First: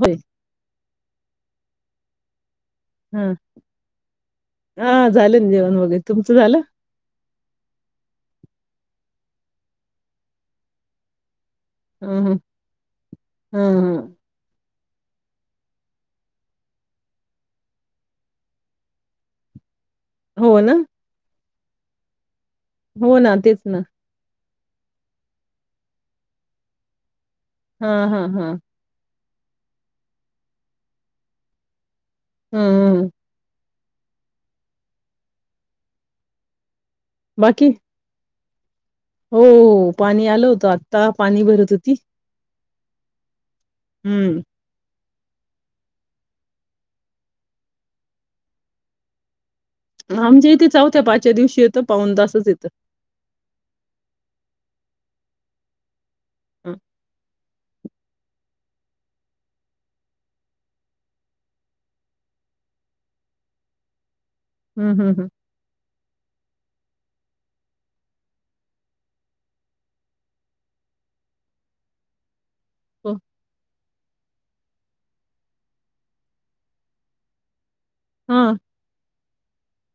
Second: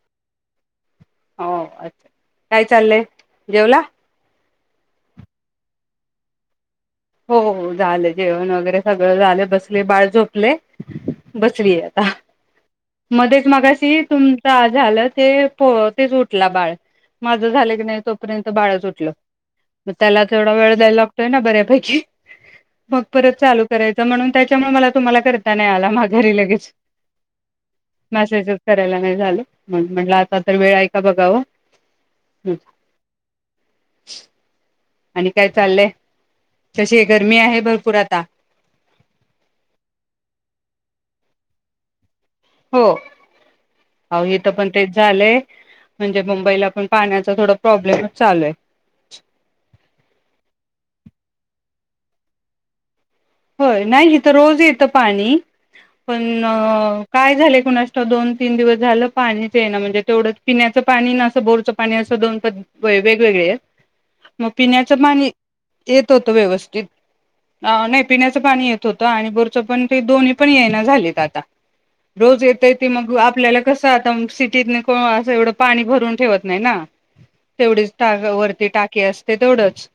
होय हो अ काय चाललय हा जेवला? हा झालं ना जेवण वगैरे तुमच झालं? हो हो झालं जेवण वगैरे सगळं झालं, बसले, बाळ झोपले. बसलीय ह आता ह मध्येच ह मगाशी ह तुमचा झालं ते पो तेच उठला बाळ माझं झालं की नाही तोपर्यंत बाळच उठलं. मग त्याला केवढा हो ना वेळ द्याय लागतोय ना बरे शी. बग हो परत ना तेच चालू ना करायचा म्हणून त्या त्यामुळ मला तुम्हाला करता नाही आला मा घरी लगेच. हा हा हा मेसेजच करायला नाही झालं. म्हण म्हटलं आता तर वेळ आहे का बघाव? हम्म. ह [inaudible] आणि काय चाललंय? तशी गरमी आहे बाकी भरपूर आता. हो पाणी आलं होतं, आता पाणी भरत होती. हो! अवो हम्म इथ पण तेचं. झालंय म्हणजे मुंबईला, पण पाण्याचा थोड प्रॉब्लेमच चालू आहे. आमच्या इथे चौथ्या, पाचव्या, दिवशी येतं पाऊन तासच येतं. होय नाही इथं रोज येत पाणी. पण काय झाले. कुणास ठाऊक दोन तीन दिवस झालं पाणीच येई ना, म्हणजे तेवढं पिण्याचं पाणी ना, असं बोरचं पाणी, असं दोन प वेगवेगळे आहेत. मग हम्म पिण्याचं पाण? हम्म येत होत व्यवस्थित, अ नाही. पिण्याच पाणी येत होत, आणि बोरचं पण, ते दोन्ही पण येई ना झालेत आता रोज ये ते ती हो मग आपल्याला कसं त आता म सिटीत न कोण, असं एवढं पाणी भरून ठेवत नाही ना. तेवढीच टाका, हा वरती टाकी अस ते तेवढंच.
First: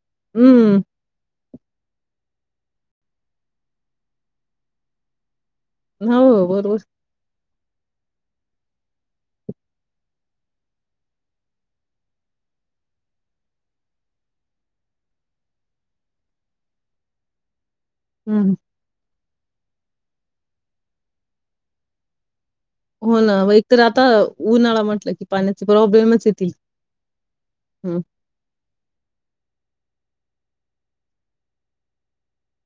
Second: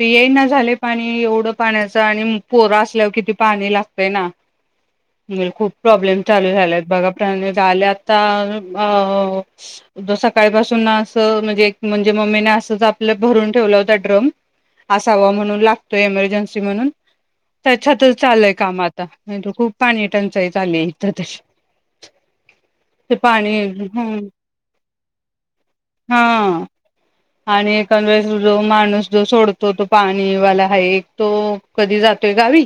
येई ना झाले हम्म पाणी एवढं. पाण्या चं आणि पोर असल्यावर, किती पाणी लागतयं ना. म्हणून खूप प्रॉब्लेम हो चालू बरोबर झालेत बघा प्राण्य आले आता अ सकाळपासून ना असं म्हणजे, मम्मी नी असचं आपलं भरून ठेवला होता ड्रम, असावा म्हणून लागतोय इमेरजेन्सी ला. म्हणून? त्याच्यातच चालयं हम्म काम आता. नाही तरं खूप पाणी टंचाई, चालयी इथं तशी. ते हो ना मगं पाणी एकतर आता उन्हाळा म्हटलं, की पाण्याचे प्रॉब्लेमच येतील. हा आणि एखाद्य वेळेस, जो माणूस जो सोडतो तो पाणीवाला हाए एक तो कधी जातोय गावी,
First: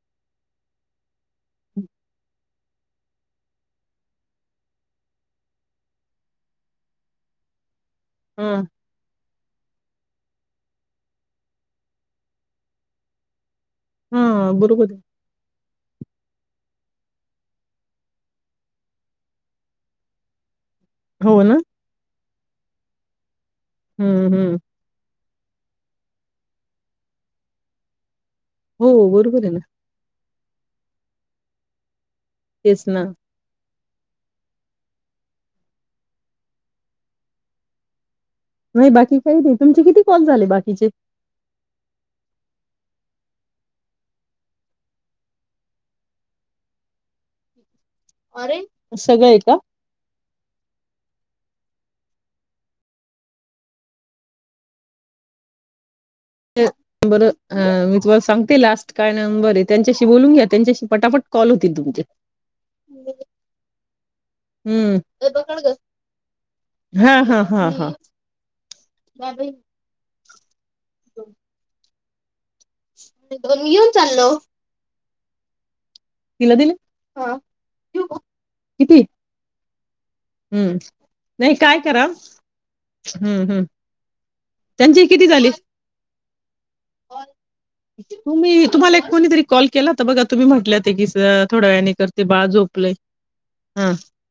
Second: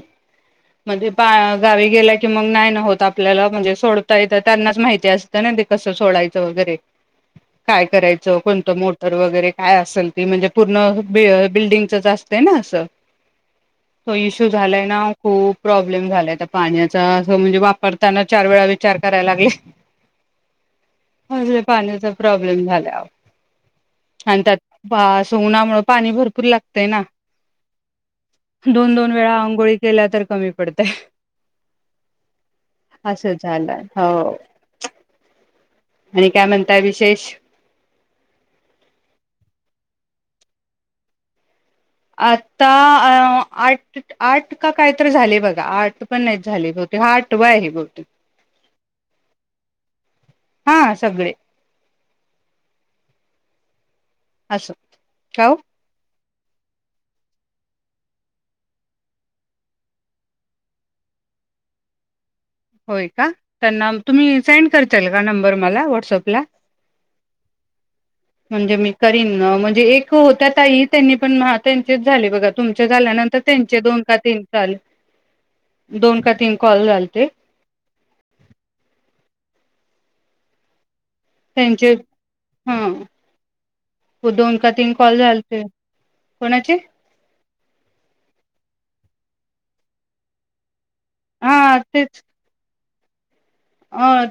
म्हणजे पा गावी गेला कि मग नाही न होत आपल्याला म्हणजे सोडता येत त्यांनाच माहिती असतं ना ते कसं सोडायचं वगैरे. काय करायचं हा कोणतं मोटर वगैरे कायं असल ते म्हणजे पूर्ण बिल्डीगंचं असतेना असं. तो इश्यू, हा झालाय बरोबर ना आहे खूप. प्रॉब्लेम झालाय आता पाण्याचा, असं म्हणजे वापरताना चार वेळा विचार करायला लागले. हो आज ना ही पाणी चा. प्रॉब्लेम झाला आव हम्म अंन हम्म त्यात पास उन्हामुळ, पाणी भरपूर लागतय ना. हो दोन, दोन वेळा बरोबर आहे ना आंघोळी केल्या तर कमी पडते. तेच ना आसं झाल हा ओ आणि काय म्हणताय विशेष. नाही बाकी काही नाही तुमचे किती कॉल झाले बाकीचे? अत्ता आ आठ आठ का काय तर झाले बघा, आठ पण नाही झाले बते हा आठवा आहे ब अरे! सगळं आहे का. हा सगळे असं ठेवू. [unintelligible] बरं हा मी तुम्हाला सांगती लास्ट काय नंबर आहे. त्यांच्याशी बोलून घ्या त्यांच्याशी पटापट कॉल होतील तुमचे. होय का, त्यांना तुम्ही सेंड हम्म करताल का नंबर मला वॉट्सअपला? हा हा हा हा म्हणजे मी करीन अ म्हणजे एक होत्या ताई त्यांनी पन हा तेन तेच झाले बघत. तुमच्या झाल्यानंतर त्यांचे दोन का तीन जाले. दोन का तीन कॉल झाल्लते. दिऊ का? किती. हम्म. नाही काय त्यांचे करा ह हम् हम् दोन का तीन त्यांची कॉल किती झाली. झालते कोणाचे कॉल, तुम्ही तुम्हाला एक कोणीतरी कॉल केला होता बघा तुम्ही म्हटल्यात. ते किस हा थोड्या वेळानी करते तेच बाळ झोपलय. अ,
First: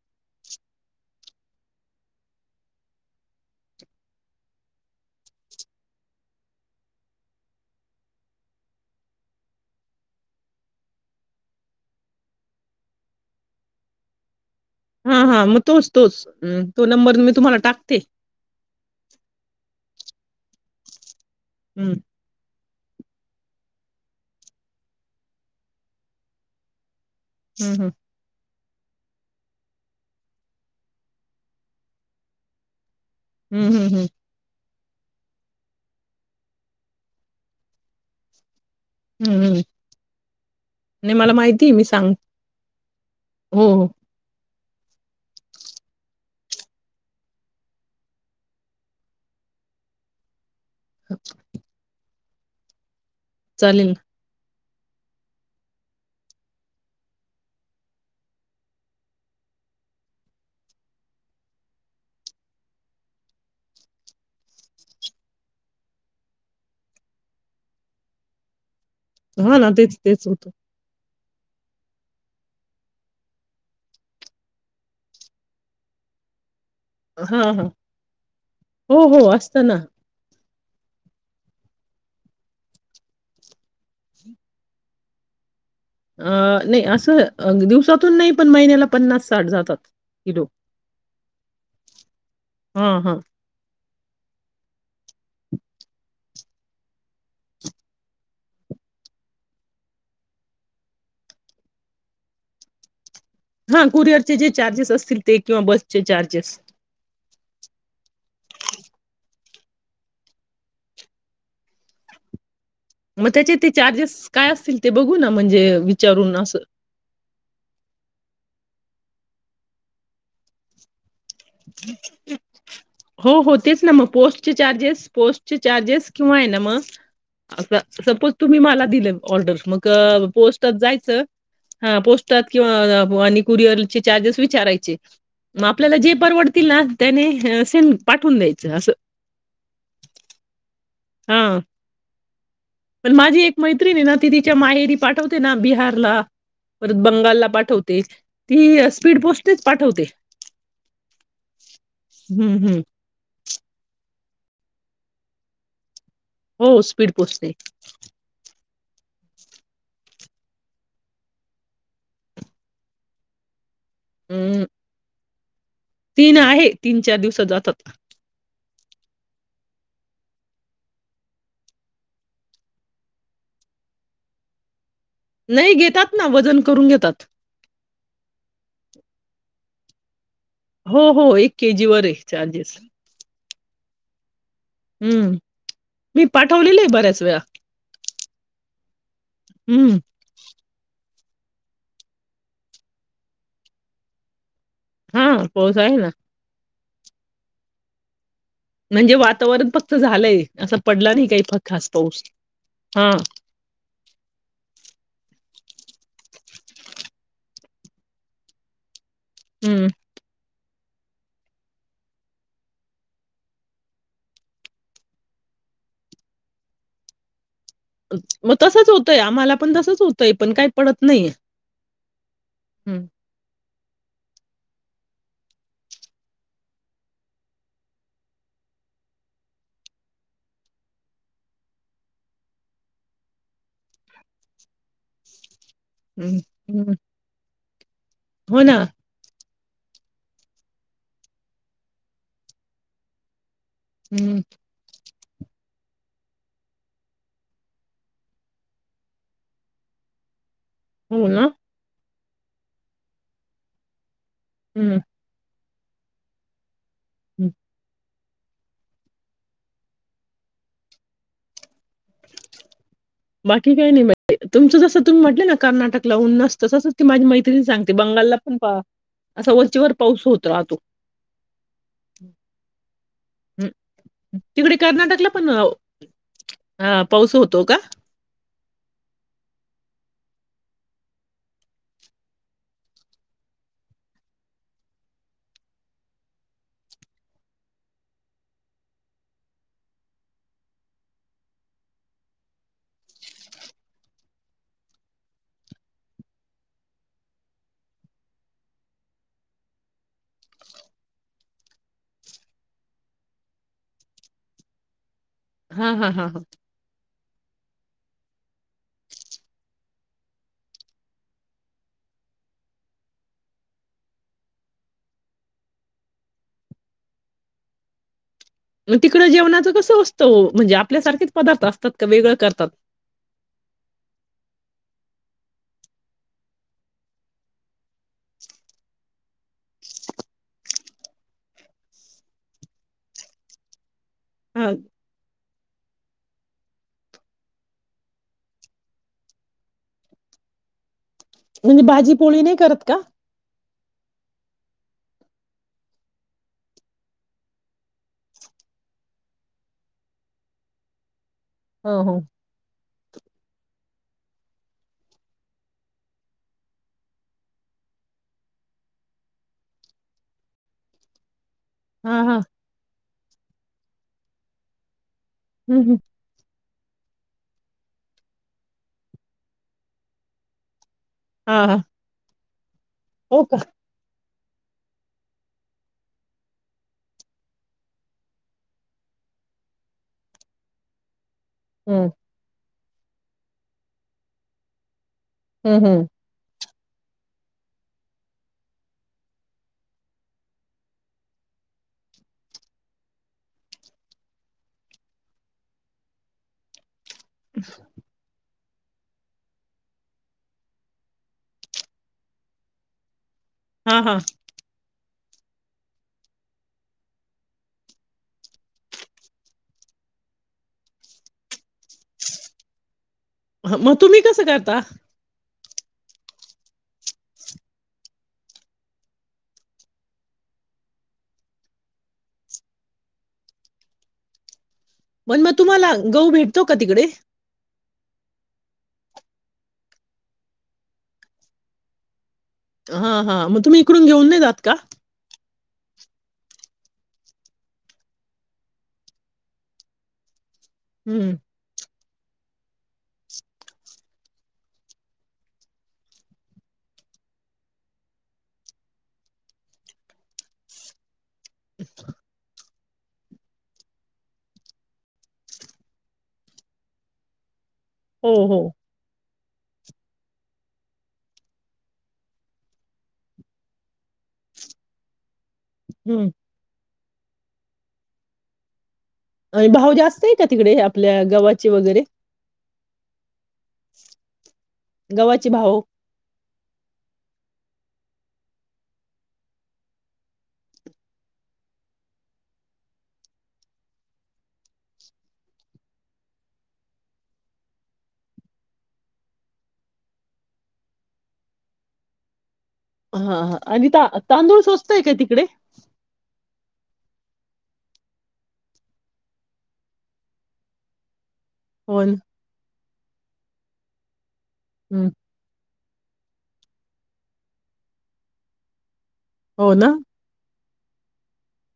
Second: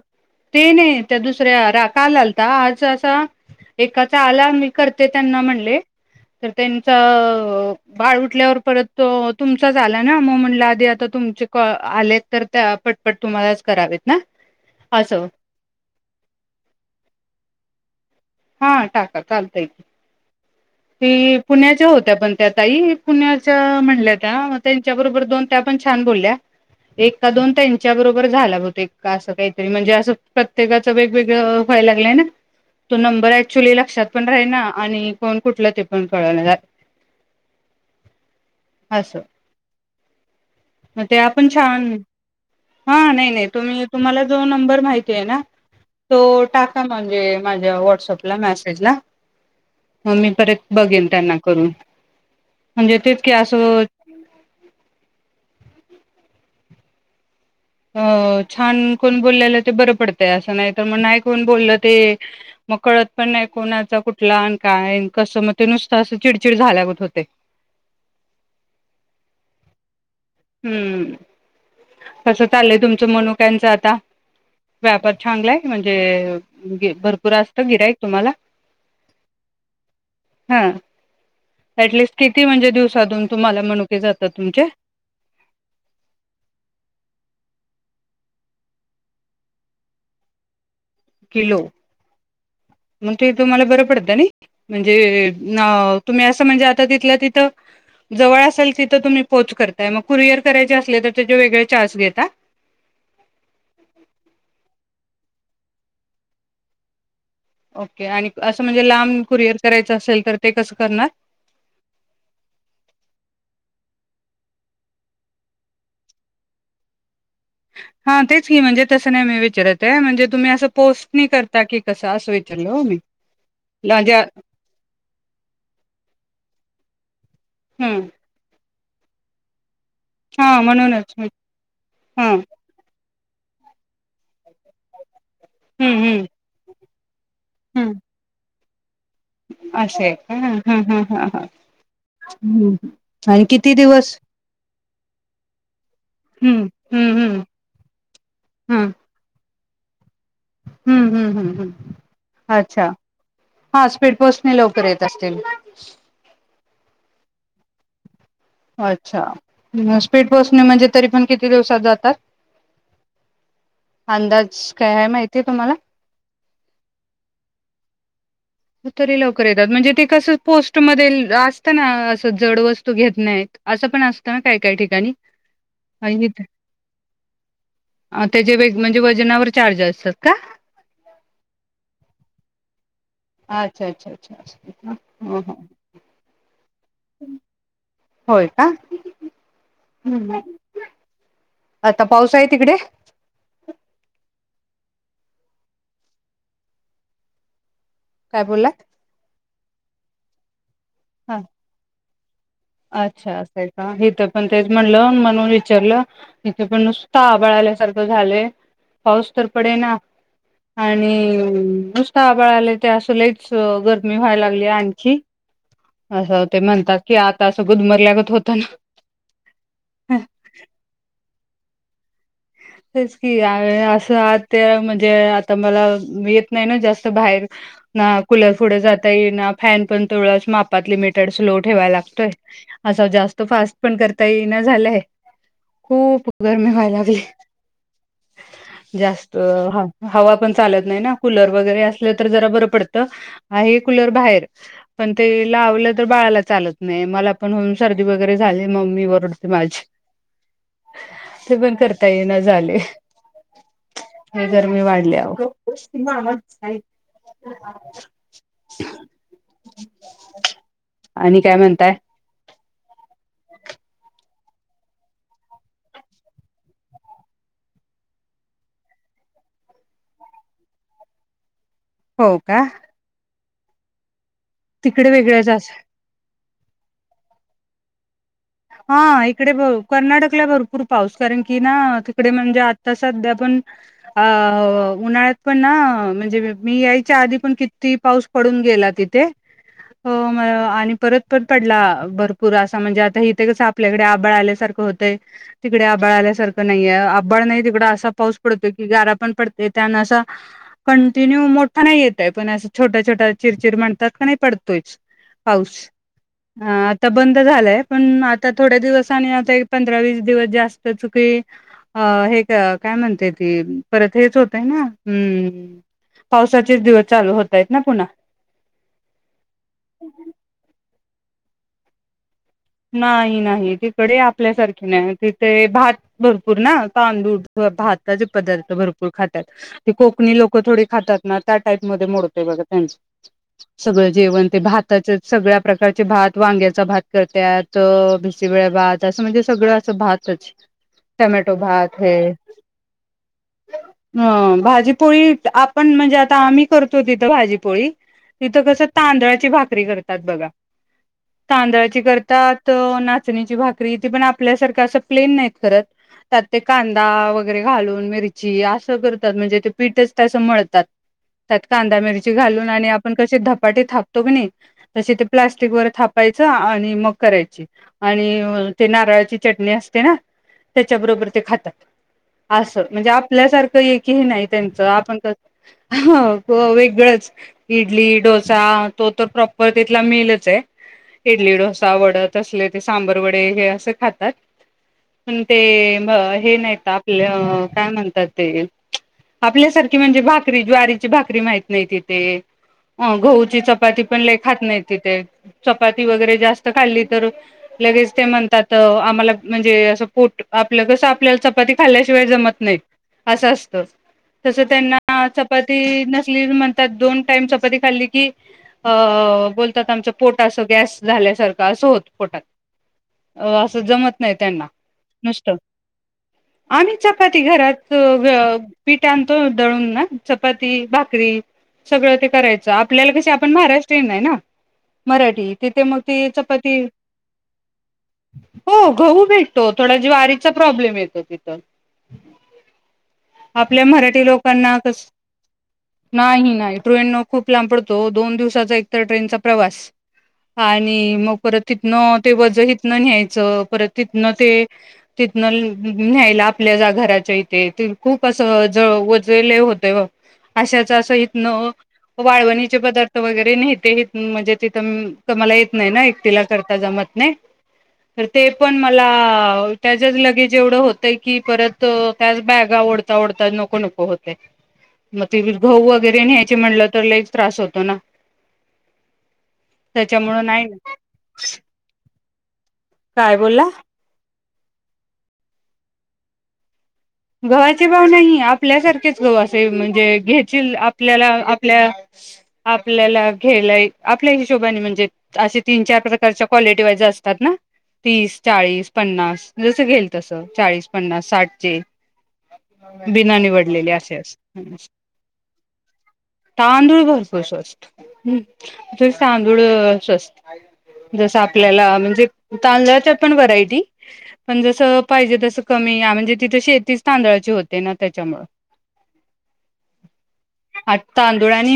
ते ने त्या दुसऱ्या रा का काल आलता आज असा एकाचा आला मी करते त्यांना म्हणले, तर त्यांचा अ बाळ उठल्यावर परत तो तुमचाच आला ना म म्हणलं आधी आता तुमचे कॉ आले तर त्या पटपट तुम्हालाच करावेत. ना. हा, असं हा मग तोच तोच तो नंबर मी तुम्हाला टाकते. हा टाका चालतय. ती पुन्याच्या हम्म, होत्या पण त्यात ताई, पुण्याच्या म्हणल्या त्या म त्यांच्या बरोबर दोन त्या पण छान बोलल्या. एक का दोन हम्म, त्यांच्या बरोबर झाला बघ. ते का असं ते तरी म्हणजे असं प्रत्येकाचं वेगवेगळं व्हायला लागलंय ना. तो नंबर हम्म, ऍक्च्युली हम्म, लक्षात हम्म, पण राही ना आणि कोण कुठलं ते पण कळना झा हं हम्म. म नाही ते मला आपण माहिती आहे, मी छान सांग हा नाइ नाइ हो तुमी हो तुम्हाला जो नंबर माहितीये ना तो टाका म्हणजे माझ्या वॉटसपला मॅसेजला म मी परत बघेन त्यांना करून. म्हणजे तेच की आस चालेल अ छान कोण बोललेलं ते बरं पडतय असं नाही तर मग नाय कोण बोललं ते मग कळत पण नाही कोणाचा कुठला अन काय न कसं मग ते नुसतं असं चिडचिड झाल्यागत होतय. ना. हा ना तेच तेच होतं हम्म. कसं चाललंय तुमचं मनुक्यांच आता व्यापार छांगलाय म्हणजे भरपूर हा हा असतं गिरायक तुम्हाला हो हो असत ना हा ॲटलिस्ट किती म्हणजे दिवसांतून तुम्हाला मनुके जातात तुमचे अ नई असं दिवसातून नाही पण महिन्याला पन्नास साठ जातात किलो. किलो हां, म हां. ते तुम्हाला बरं पडत तनी म्हणजे अ तुम्ही अस म्हणजे आता जीथल्या तिथ जवळ असल तिथ तुम्ही पोच करताय म कुरिअर करायचे असले त त्याचे वेगळे र्चास घेता. हां, कुरिअरचे जे चार्जेस असतील ते किंवा बसचे चार्जेस ओके आणि असं म्हणजे लांब कुरिअर करायचं असेल तर ते कसं करणार. म त्याचे ते चार्जेस काय असतील ते बघू ना म्हणजे विचारून असं हा तेच की म्हणजे तस नाही मी विचतये म्हणजे तुम्ही अस पोस्ट हो होतेच ना मग म्हणजे पोस्ट चार्जेस पोस्टचे चार्जेस किंवा हे ना म अस हं सपोज तुम्ही मला दिलत ऑर्डस् मग क हा पोस्टात जायच म्हणूनच हा पोस्टात किंवा व आणि कुरिअर चे चार्जेस विचारायचे. म आपल्याला जे हम्म तीला त्यानी त असेन पाठवून दे. च असं. अस ये का. हा हम्म पण माझी आणि एक किती मैतिणी ना दिवस ती तिच्या माहेरी पाठवते ना बिहारला हम्म परत हम्म हम्म बंगालला पाठवते हम्म ती स्पीड पोस्ट नेच पाठवते. हम्म हम्म हम्म हम्म हम्म अच्छा हा स्पीड पोस्ट ने लवकर येत असतील. हो स्पीड पोस्टने अच्छा म स्पीड पोस्टने म्हणजे तरी पण किती दिवसात जातात. हम्म. अंदाज काय हाय माहित. ते तुम्हाला तीन आहे तीन, चार दिवसात जातात. तरी लवकर येतात म्हणजे ते कसं पोस्ट मध्ये असतं ना असं जड वस्तू घेत नाहीत असं पण असतं ना काय काय ठिकाणी. नई घेतात ना वजन करून घेतात. आं त्याचे वेग म्हणजे वजनावर चार्ज असतात का? हो-हो, एक केजी वर ए चार्जेस. आ, अच्छा-अच्छा-अच्छा-अछ हम्म, मी पाट ठेवलेलाय बऱ्याच वेळा. होय का. हम्म हम् आता पाऊस आय तिकडे? हां, पाऊस आहे ना. काय बोलला म्हणजे वातावरण फक् क्त झालंय असं पडला नाही काही फक् खास पाऊस. हा आच्छा असाय का? हितं पण तेच म्हणलं म्हणून विचारलं. इथं पण नुसता आभाळ आल्या स् सारखं झालंय. पाऊस तर पडे हम्म ना. आणि, नुसतं आभाळ आला ते असं लयच गरमी व्हायलागल्या आणखी. असं, ते म्हणतात की आत अ मग तसच होतंय आम्हाला पण तसच ना होतंय पण काही पडत नही ए. तेच की आ य आस त्या ते म्हणजे आता मला येत नाही ना जास्त बाहेर. ना कूलर फुडे जाता येईना. फॅन पण तेव्हढाच मापात लिमटड स्लो ठेवाय लागतोय. असं जास्त फास्ट पण करता येईना झालय. खूप गरमी व्हाय हम्म लागलीय. हो ना अं हा, हवा पण चालत नाही ना कूलर वगैरे असलं तर जरा बरं पडतं. आहे कुलर हं, बाहेर, पण ते लावलं तर बाळाला चालत नाही, मला पण होन सर्दी वगैरे झाली मम्मी वरडते माझी. हो ना. ते पण कर [unintelligible] झाले लय गरमी हं, वाढलिया आओ. हं. [unintelligible] [inaudible] आणि काय म्हणताय? ठीक ए आणि [unintelligible] तुमचं जसं तुम्ही म्हटले ना कर्नाटकला उन असतं, तसंच ती माझी मैत्रिण सांगते बंगालला पण पा असं वरचेवर पाऊस होत राहतो. हो का? हम्. तिकडे कर्नाटकला वेगळेच पण अस हा पाऊस होतो का? हा इकडे कर्नाटकला भरपूर पाऊस कारण की ना तिकडे म्हणजे आता सध्या पण अ उन्हाळ्यात पण ना म्हणजे मी यायच्या आधी पण किती पाऊस पडून गेला तिथे आणि परत पण पडला भरपूर असा म्हणजे आता इथं. ते कसं आपल्याकडे आभाळ आल्यासारखं होतंय तिकडे आभाळ आल्यासारखं नाहीये आभाळ नाही तिकड असा पाऊस पडतोय की गारा पण पडते त्याना असा कंटिन्यू मोठा नाही येतयं पण असं छोट्या छोट्या चिरचिर म्हणतात का नाही पडतोयचं. पाऊस हां, हां, हां, हां. ह आता बंद झालंय पण आता थोड्या दिवस आणि आता एक पंधरा वीस दिवस जास्त चुकी अ हे का काय म्हणते ती परत हेच होतय ना हम् पावसाचेच दिवस चालू होतय ना पुन्हा मग तिकडं जेवणाच कसं असतं वं म्हणजे आपल्याारखेच पदार्थ असतात का वेगळं कर. नाही नाही तिकडे आपल्यासारखं. नाही तिथे भात भरपूर ना तांदूळ भाताचे पदार्थ भरपूर खातात. ते कोकणी लोक थोडी खातात ना त्या टाईप मोडते बघा त्यांच सगळं जेवण ते हां, भाताच्या सगळ्या प्रकारचे भात व वाग्याचा भात करत. त्यात भिसवळ भात असं म्हणजे सगळं असं भातच टमॅटो म्हणजे भात भाजी हे पोळी नाही करत का? ह भाजीपोळी आपण म्हणजे आता आम्ही करतो तिथं भाजीपोळी तिथं कसं तांदळाची भाकरी करतात बघा. तांदळाची हो, कर हो. तात नाचणीची भाकरी ती पण आपल्यासारख असं प्लेन नाहीत करत त्यात ते कांदा वगैरे घालून मिरची असं करतात म्हणजे ते पीठच तसं मळतात. त्यात कांदा हां, मिरची हां. घालून आणि आपण कसे धपाटे थापतो की नाही. तसे ते प्लस्टिक हं, वर हं. थापायचं आणि मग करायची आणि ते नारळाची चटणी असते ना. त्याच्याबरोबर ते हां, खातात हां. असं म्हणजे हो का? आपल्यासारखं एकही नाही. त्यानंच आपण कसं वेगळच इडली डोसा तो टर प्रॉपर मेन चं आहे तिथलं इडली ता हं, वड तसलं ते सांबर. हे अस खातात. पण ते हं, हं. हे नाहीत आपल्या काय म्हणतात आपल्यासारखी म्हणजे भाकरी ज्वारीची भाकरी माहीत नाही तिथे गहूची चपाती पण खात नाही तिथे चपाती वगैरे ते जास्त त खाल्ली तर लगेच ते म्हण. त्यात आम्हाला म्हणजे असं पोट आपलं कसं आपल्याला चपाती खाल्ल्याशिवाय जमत नाहीत. असं असत हां, हां. तस त्यांना हा चपाती नसली म्हणतात दोन टाइम चपाती खाल्ली की अ बोलतात आमचं पोट असं गॅस झाल्यासारखं का असं होत पोटात अ हं, असं मग जमत तुम्ही नाही कसं त्यांना करता? नुसत आम्ही चपाती घरात पिठ आणतो. दळून ना? चपाती भाकरी सगळ ते करायच आपल्याला कस आपण महाराष्ट्रीयनये ना? पण मग मराठी तिथे तुम्हाला गहू ती भेट तो का चपाती तिकडे? हो.. गहू भेटतो. थोडा ज्वारीचा प्रॉब्लेम येतोय तिथ? हा.. हा. मग तुम्ही इकडून घेऊन नही जात का? लोकांना कस नाही.. नाही. ट्रेन न खूप लांब पडत हो.. दोन दिवसाचा एकतर ट्रेनचा प्रवास. हा आणि म हं. तिथनं ते वझही तिथन न्यायच परत तिथ न ते तिथन न्यायला आपल्याला घराच्या इथे खूप अस वझ लई होत हो. अशाच अस न.. वाळवनी चे पदार्थ वगैरे नेते येत.. म्हणजे तिथ आम्हाला येत नाय ना? तिला करता जमत नाही? तर.. हो, ते हो. पण मला त्याचच लगेज एवढ होतय की? परत त्याच बॅगा ओढता ओढता नको नको होतय. गहू वगैरे हं. न्यायचे म्हणल तर लईच त्रास होतो ना? भाव जास्तये त्याच्यामुळे का नाही तिकडे? आपल्या गव्हाची वगैरे काय बोलला? गव्हाचे भाव गव्हाचे भाव नाहीये. आपल्या सारखेच गहू असे म्हणजे घेतील. आपल्याला आपल्या आपल्याला घ्यायला आपल्या हिशोबाने म्हणजे असे तीन चार प्रकारच्या क्वालिटी वाईज असतात ना. तीस चाळीस पन्नास जस घेईल तस चाळीस पन्नास साठचे हा.. बिना हा. आणि निवडलेले ता असे तांदूळ असत स्वस्तये का तिकडे? तांदूळ भरपूर स्वस्त. तांदूळ स्वस्त जस आप त्याला हो ना. म्हणजे तांदळाच्या पण वरायटी ती.. पण जस हं. पाहिजे तस कमी या म्हणजे तिथ शेत तीच तांदळाची होतेना. त्याच्यामुळे हो.. ना? आठ तांदूळानी